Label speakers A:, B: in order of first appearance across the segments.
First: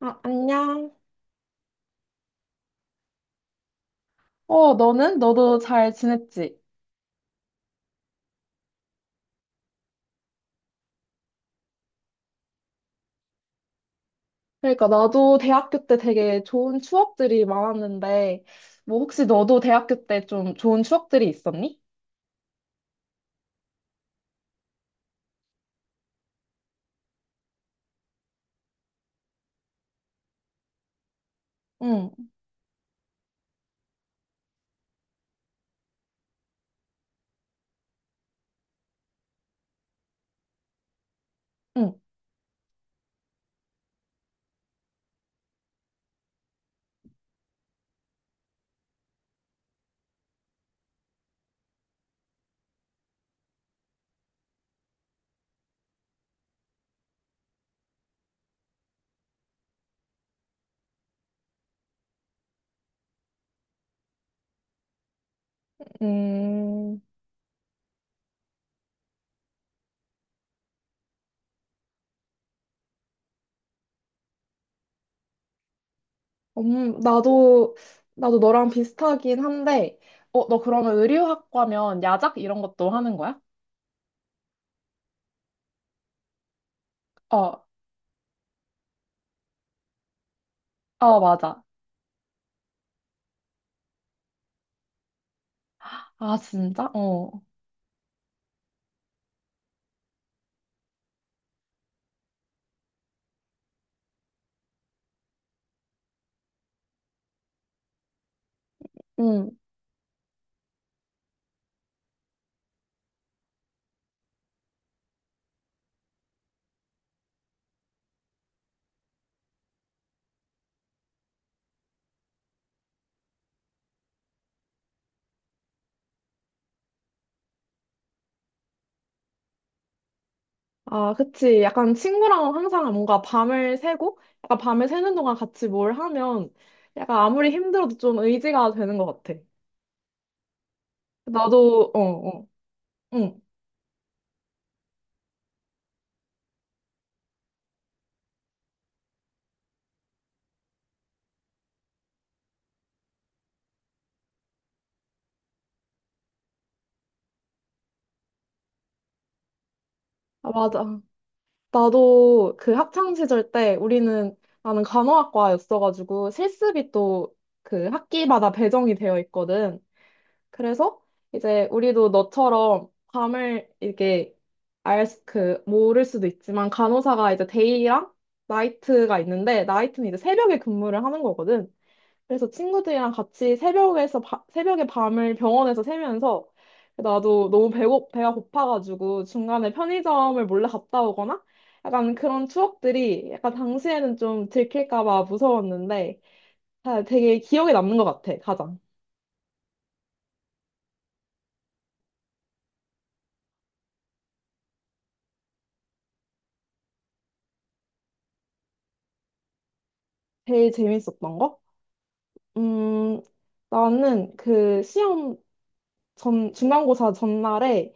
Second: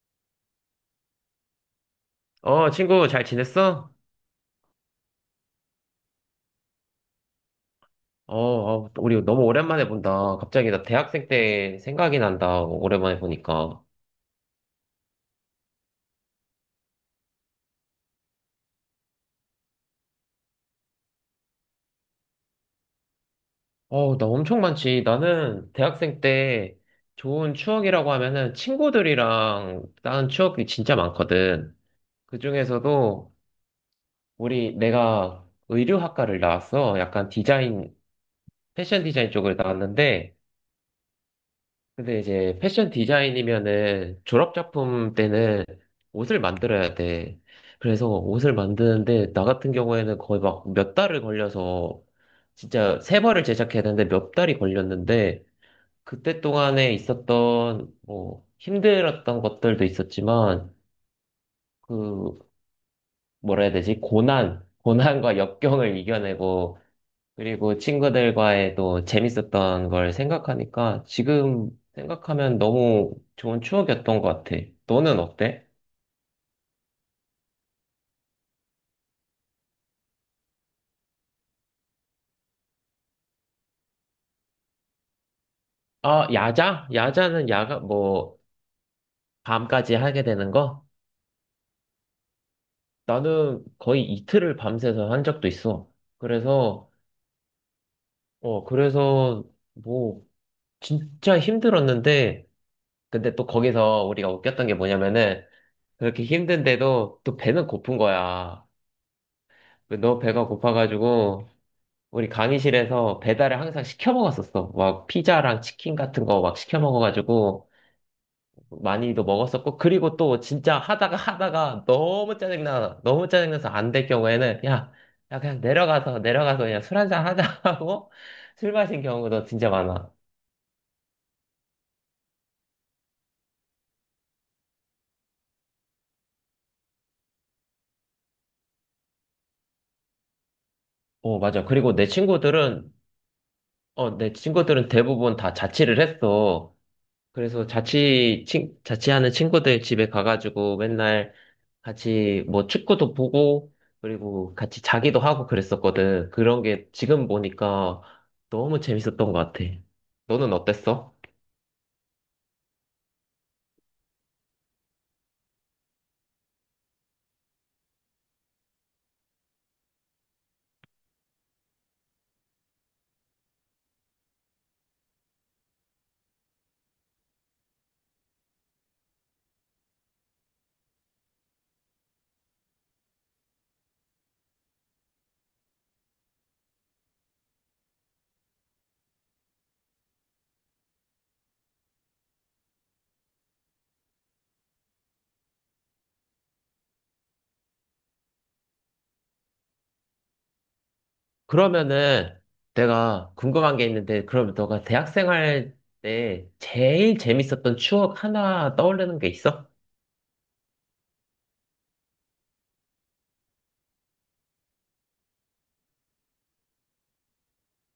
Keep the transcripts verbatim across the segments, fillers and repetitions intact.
A: 아, 안녕.
B: 어, 친구, 잘 지냈어?
A: 어, 너는? 너도 잘 지냈지?
B: 어, 어, 우리 너무 오랜만에 본다. 갑자기 나 대학생 때 생각이 난다. 오랜만에 보니까.
A: 그러니까 나도 대학교 때 되게 좋은 추억들이 많았는데, 뭐 혹시 너도 대학교 때 좀 좋은 추억들이 있었니?
B: 어, 나 엄청 많지. 나는 대학생 때 좋은 추억이라고 하면은 친구들이랑 다는 추억이 진짜 많거든.
A: 응.
B: 그 중에서도 우리, 내가 의류학과를 나왔어. 약간 디자인, 패션 디자인 쪽을 나왔는데,
A: 응.
B: 근데 이제 패션 디자인이면은 졸업 작품 때는 옷을 만들어야 돼. 그래서 옷을 만드는데 나 같은 경우에는 거의 막 몇 달을 걸려서 진짜 세 벌을 제작해야 되는데 몇 달이 걸렸는데 그때 동안에 있었던 뭐 힘들었던 것들도 있었지만 그 뭐라 해야 되지? 고난, 고난과 역경을 이겨내고
A: 음.
B: 그리고 친구들과의 또 재밌었던 걸 생각하니까 지금 생각하면 너무 좋은 추억이었던 것 같아. 너는 어때?
A: 음, 나도, 나도 너랑 비슷하긴 한데, 어, 너 그러면 의류학과면 야작 이런 것도 하는 거야?
B: 아, 야자? 야자는
A: 어.
B: 야가 뭐 밤까지 하게 되는 거?
A: 어, 맞아.
B: 나는 거의 이틀을 밤새서 한 적도 있어.
A: 아, 진짜?
B: 그래서
A: 어.
B: 어 그래서 뭐 진짜 힘들었는데 근데 또 거기서 우리가 웃겼던 게 뭐냐면은 그렇게 힘든데도 또 배는 고픈 거야.
A: 응.
B: 너 배가 고파가지고 우리 강의실에서 배달을 항상 시켜 먹었었어. 막 피자랑 치킨 같은 거 막 시켜 먹어가지고 많이도 먹었었고, 그리고 또 진짜 하다가 하다가 너무 짜증나, 너무 짜증나서 안 될 경우에는 야, 야 그냥 내려가서 내려가서 그냥 술 한잔 하자 하고 술 마신 경우도 진짜 많아.
A: 아, 그치. 약간 친구랑 항상 뭔가 밤을 새고, 약간 밤을 새는 동안 같이 뭘 하면, 약간 아무리 힘들어도 좀 의지가 되는 것 같아.
B: 어, 맞아.
A: 나도.
B: 그리고
A: 어.
B: 내
A: 어.
B: 친구들은
A: 응.
B: 어, 내 친구들은 대부분 다 자취를 했어. 그래서 자취, 친, 자취하는 친구들 집에 가가지고 맨날 같이 뭐 축구도 보고, 그리고 같이 자기도 하고 그랬었거든. 그런 게 지금 보니까 너무 재밌었던 것 같아.
A: 아,
B: 너는
A: 맞아.
B: 어땠어?
A: 나도 그 학창 시절 때 우리는, 나는 간호학과였어가지고 실습이 또 그 학기마다 배정이 되어 있거든. 그래서 이제 우리도 너처럼 밤을 이렇게 알, 수- 그, 모를 수도 있지만 간호사가 이제 데이랑 나이트가 있는데 나이트는 이제 새벽에 근무를 하는 거거든. 그래서 친구들이랑 같이 새벽에서, 바- 새벽에 밤을 병원에서 새면서 나도 너무 배고, 배가 고파가지고 중간에 편의점을 몰래 갔다 오거나 약간 그런 추억들이 약간 당시에는 좀 들킬까 봐 무서웠는데 아, 되게 기억에 남는 것 같아, 가장.
B: 그러면은 내가 궁금한 게 있는데, 그럼 너가 대학 생활 때 제일 재밌었던 추억 하나 떠오르는 게 있어?
A: 제일 재밌었던 거? 음, 나는 그 시험 전, 중간고사 전날에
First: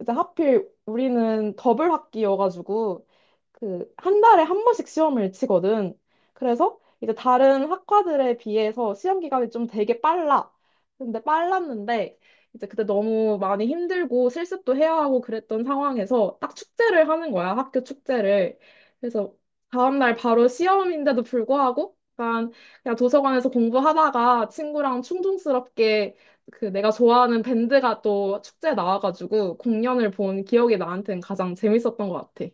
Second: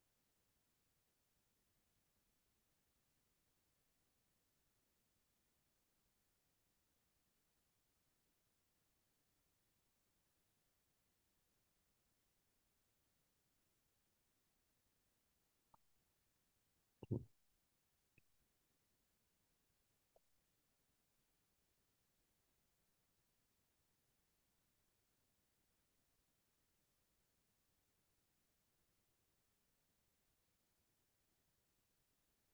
A: 이제 하필 우리는 더블 학기여가지고 그 한 달에 한 번씩 시험을 치거든. 그래서 이제 다른 학과들에 비해서 시험 기간이 좀 되게 빨라. 근데 빨랐는데 이제 그때 너무 많이 힘들고 실습도 해야 하고 그랬던 상황에서 딱 축제를 하는 거야. 학교 축제를. 그래서 다음날 바로 시험인데도 불구하고 약간 그냥 도서관에서 공부하다가 친구랑 충동스럽게 그 내가 좋아하는 밴드가 또 축제에 나와가지고 공연을 본 기억이 나한테는 가장 재밌었던 것 같아.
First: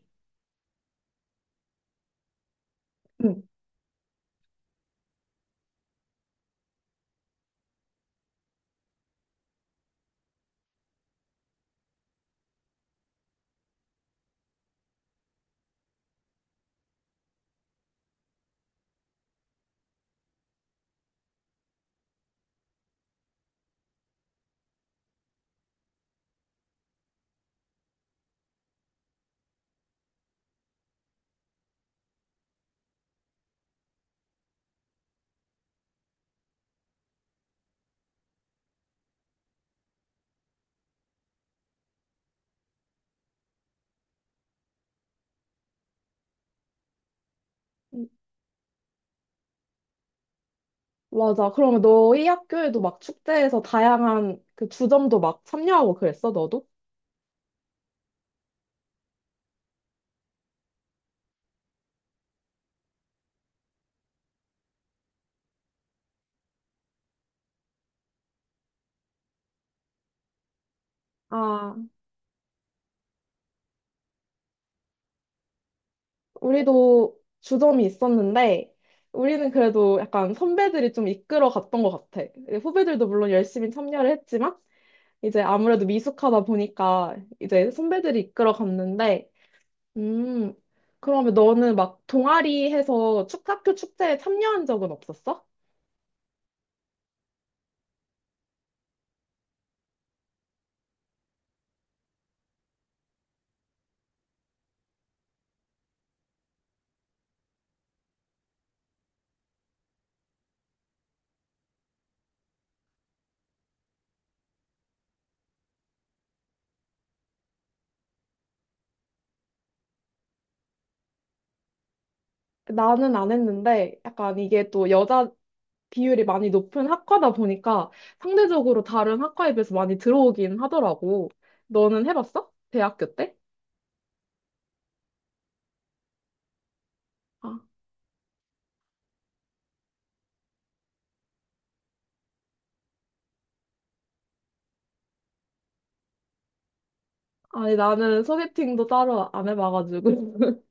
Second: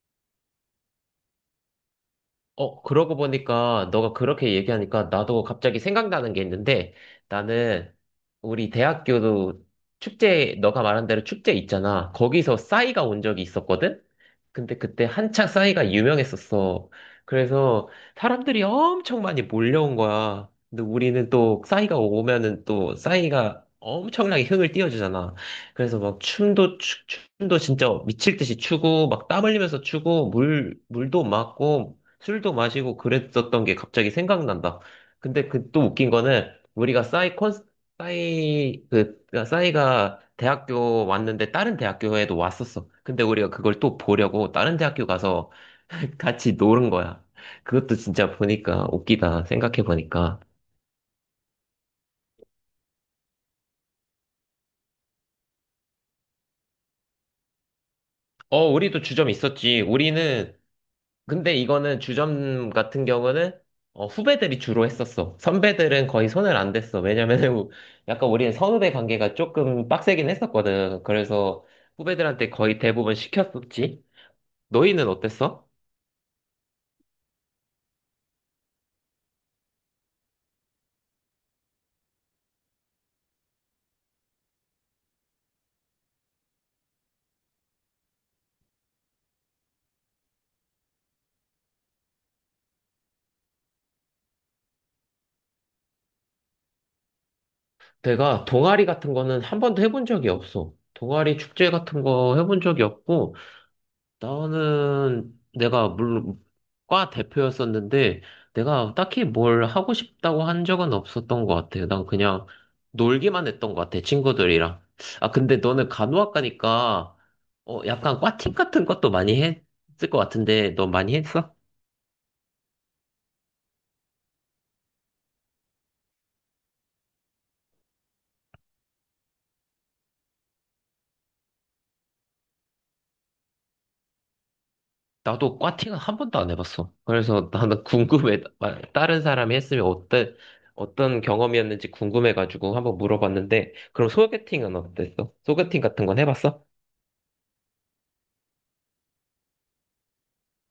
B: 어, 그러고
A: 응.
B: 보니까 너가 그렇게 얘기하니까 나도 갑자기 생각나는 게 있는데 나는 우리 대학교도 축제, 너가 말한 대로 축제 있잖아. 거기서 싸이가 온 적이 있었거든? 근데 그때 한창 싸이가 유명했었어. 그래서 사람들이 엄청 많이 몰려온 거야. 근데 우리는 또 싸이가 오면은 또 싸이가 엄청나게 흥을 띄워주잖아. 그래서 막 춤도 추- 춤도 진짜 미칠 듯이 추고 막 땀 흘리면서 추고 물 물도 맞고 술도 마시고 그랬었던 게 갑자기 생각난다. 근데 그 또 웃긴 거는 우리가 싸이 콘 싸이 그 그러니까 싸이가 대학교 왔는데 다른 대학교에도 왔었어. 근데 우리가 그걸 또 보려고 다른 대학교 가서 같이 노는 거야. 그것도 진짜 보니까 웃기다. 생각해 보니까.
A: 맞아. 그러면 너희 학교에도 막 축제에서 다양한 그 주점도 막 참여하고 그랬어, 너도?
B: 어, 우리도 주점 있었지. 우리는 근데 이거는 주점 같은 경우는 어, 후배들이 주로 했었어. 선배들은 거의 손을 안 댔어. 왜냐면은 우- 약간 우리는 선후배 관계가 조금 빡세긴 했었거든. 그래서
A: 아,
B: 후배들한테 거의 대부분 시켰었지. 너희는 어땠어?
A: 우리도 주점이 있었는데, 우리는 그래도 약간 선배들이 좀 이끌어 갔던 것 같아. 후배들도 물론 열심히 참여를 했지만, 이제 아무래도 미숙하다 보니까 이제 선배들이 이끌어 갔는데, 음, 그러면 너는 막 동아리 해서 축, 학교 축제에 참여한 적은 없었어?
B: 내가 동아리 같은 거는 한 번도 해본 적이 없어. 동아리 축제 같은 거 해본 적이 없고, 나는 내가 물론 과 대표였었는데 내가 딱히 뭘 하고 싶다고 한 적은 없었던 것 같아요. 난 그냥 놀기만 했던 것 같아, 친구들이랑. 아, 근데 너는 간호학과니까 어, 약간 과팅 같은 것도 많이 했을 것 같은데 너 많이 했어?
A: 나는 안 했는데 약간 이게 또 여자 비율이 많이 높은 학과다 보니까 상대적으로 다른 학과에 비해서 많이 들어오긴 하더라고. 너는 해봤어? 대학교 때?
B: 나도 과팅은 한 번도 안 해봤어. 그래서
A: 아.
B: 나는 궁금해. 다른 사람이 했으면 어때, 어떤 경험이었는지 궁금해가지고 한번 물어봤는데 그럼 소개팅은 어땠어? 소개팅 같은 건 해봤어?
A: 아니 나는 소개팅도 따로 안 해봐가지고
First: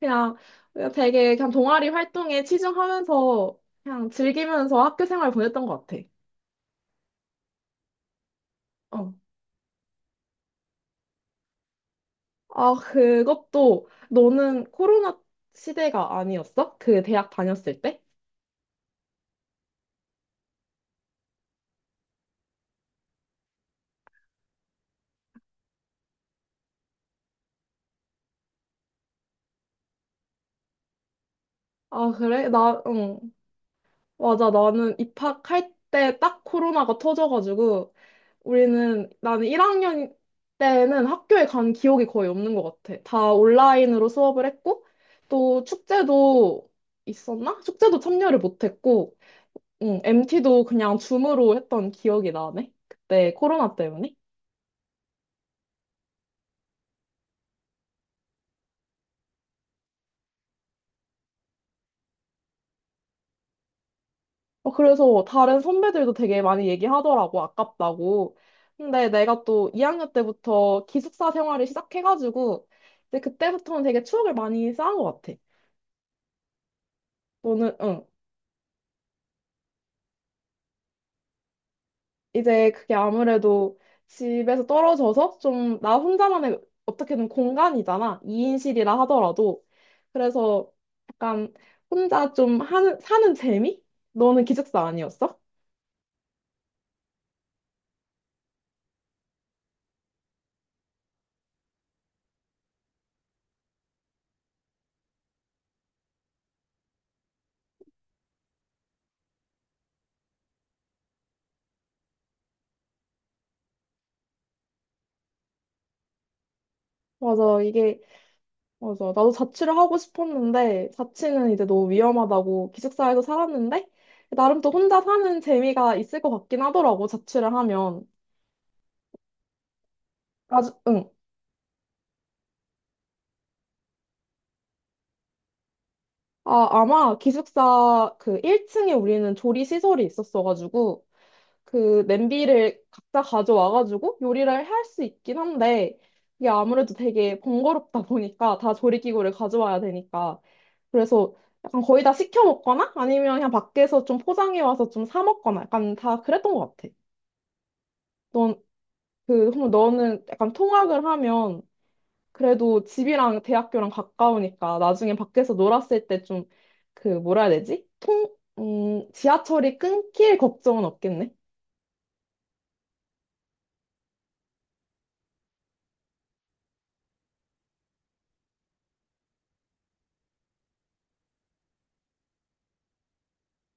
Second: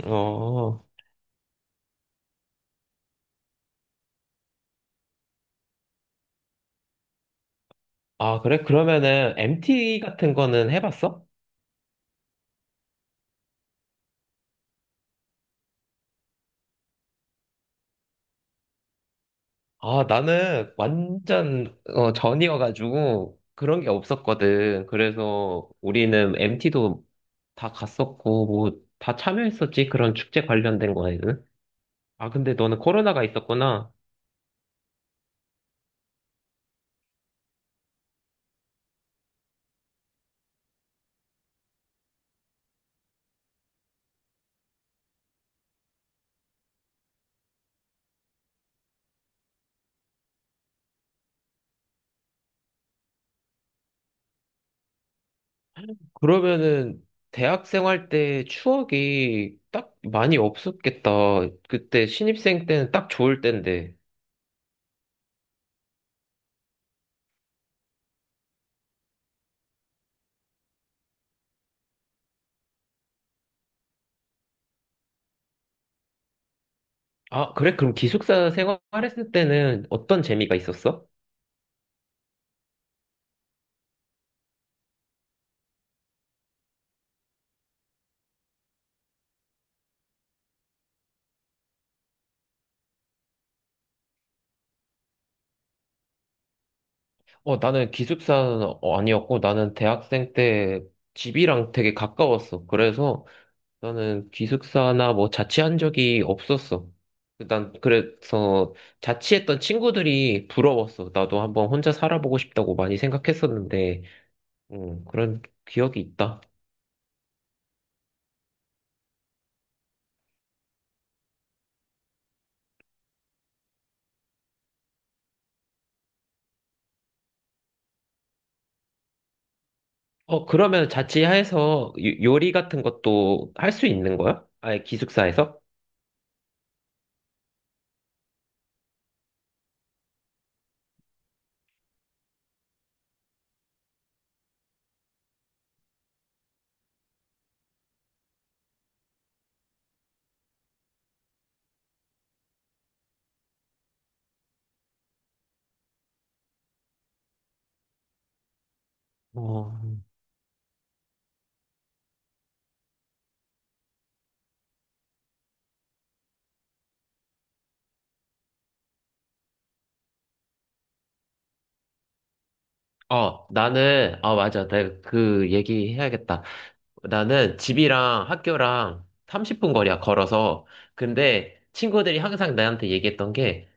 A: 그냥,
B: 어.
A: 그냥 되게 그냥 동아리 활동에 치중하면서 그냥 즐기면서 학교 생활 보냈던 것 같아.
B: 아, 그래?
A: 어.
B: 그러면은 엠티 같은 거는 해봤어?
A: 아, 그것도 너는 코로나 시대가 아니었어? 그 대학 다녔을 때?
B: 아, 나는 완전 어, 전이어가지고 그런 게 없었거든. 그래서 우리는 엠티도 다 갔었고 뭐 다 참여했었지. 그런 축제 관련된 거에는.
A: 아,
B: 아,
A: 그래?
B: 근데 너는
A: 나. 응.
B: 코로나가 있었구나.
A: 맞아. 나는 입학할 때 딱 코로나가 터져가지고 우리는 나는 일 학년 때는 학교에 간 기억이 거의 없는 것 같아. 다 온라인으로 수업을 했고 또 축제도 있었나? 축제도 참여를 못했고 응, 엠티도 그냥 줌으로 했던 기억이 나네. 그때 코로나 때문에.
B: 그러면은 대학생 할 때 추억이 딱 많이 없었겠다. 그때 신입생 때는 딱 좋을 때인데.
A: 어, 그래서 다른 선배들도 되게 많이 얘기하더라고, 아깝다고. 근데 내가 또 이 학년 때부터 기숙사 생활을 시작해가지고, 이제 그때부터는 되게 추억을 많이 쌓은 것 같아.
B: 아,
A: 너는.
B: 그래? 그럼
A: 응.
B: 기숙사 생활했을 때는 어떤 재미가 있었어?
A: 이제 그게 아무래도 집에서 떨어져서 좀 나 혼자만의 어떻게든 공간이잖아. 이 인실이라 하더라도. 그래서 약간 혼자 좀 하는, 사는 재미? 너는 기숙사 아니었어?
B: 어, 나는 기숙사는 어, 아니었고, 나는 대학생 때 집이랑 되게 가까웠어. 그래서 나는 기숙사나 뭐 자취한 적이 없었어. 난 그래서 자취했던 친구들이 부러웠어. 나도 한번 혼자 살아보고 싶다고 많이 생각했었는데, 음, 그런 기억이 있다.
A: 맞아. 이게 맞아. 나도 자취를 하고 싶었는데, 자취는 이제 너무 위험하다고 기숙사에서 살았는데, 나름 또 혼자 사는 재미가 있을 것 같긴 하더라고, 자취를 하면.
B: 어,
A: 아주.
B: 그러면
A: 응.
B: 자취해서 요- 요리 같은 것도 할 수 있는 거야? 아예 기숙사에서?
A: 아, 아마 기숙사 그 일 층에 우리는 조리 시설이 있었어가지고, 그 냄비를 각자 가져와가지고 요리를 할 수 있긴 한데, 이게 아무래도 되게 번거롭다 보니까, 다 조리기구를 가져와야 되니까. 그래서 약간 거의 다 시켜 먹거나 아니면 그냥 밖에서 좀 포장해 와서 좀 사 먹거나 약간 다 그랬던 것 같아. 넌, 그, 그럼
B: 어,
A: 너는 약간 통학을 하면 그래도 집이랑 대학교랑 가까우니까 나중에 밖에서 놀았을 때 좀 그 뭐라 해야 되지? 통, 음, 지하철이 끊길 걱정은 없겠네.
B: 어, 나는, 아, 맞아. 내가 그 얘기 해야겠다. 나는 집이랑 학교랑 삼십 분 거리야, 걸어서. 근데 친구들이 항상 나한테 얘기했던 게,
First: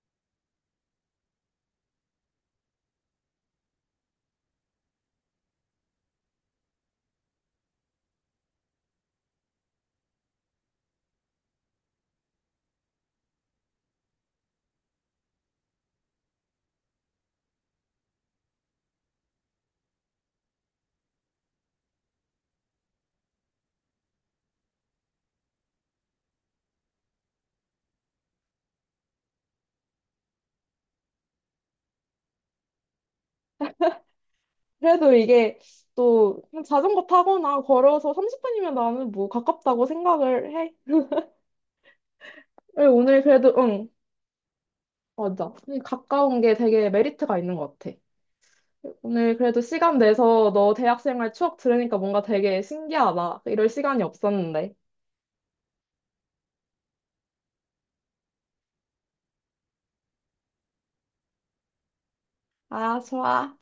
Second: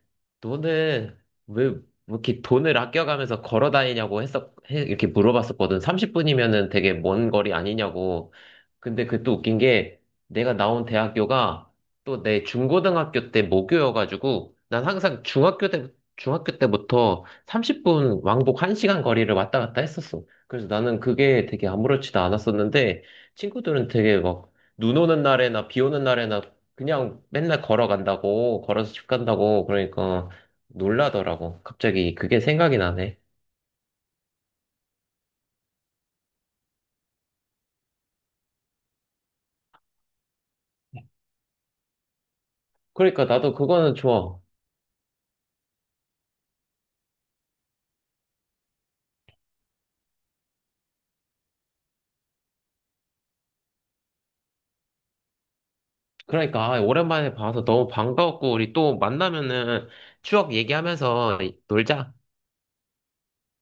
B: 너는 왜, 이렇게 돈을 아껴가면서 걸어 다니냐고 했었, 해- 이렇게 물어봤었거든. 삼십 분이면은 되게 먼 거리 아니냐고. 근데 그 또 웃긴 게, 내가 나온 대학교가 또 내 중고등학교 때 모교여가지고, 난 항상 중학교 때, 중학교 때부터 삼십 분 왕복 한 시간 거리를 왔다 갔다 했었어. 그래서 나는 그게 되게 아무렇지도 않았었는데, 친구들은 되게 막, 눈 오는 날에나 비 오는 날에나 그냥 맨날 걸어간다고, 걸어서 집 간다고, 그러니까 놀라더라고. 갑자기 그게 생각이 나네.
A: 그래도 이게 또 그냥 자전거 타거나 걸어서 삼십 분이면 나는 뭐 가깝다고 생각을 해. 오늘
B: 그러니까
A: 그래도
B: 나도
A: 응.
B: 그거는 좋아.
A: 맞아. 가까운 게 되게 메리트가 있는 것 같아. 오늘 그래도 시간 내서 너 대학생활 추억 들으니까 뭔가 되게 신기하다. 이럴 시간이 없었는데.
B: 그러니까, 아, 오랜만에 봐서 너무 반가웠고, 우리 또 만나면은 추억 얘기하면서 놀자.
A: 아, 좋아.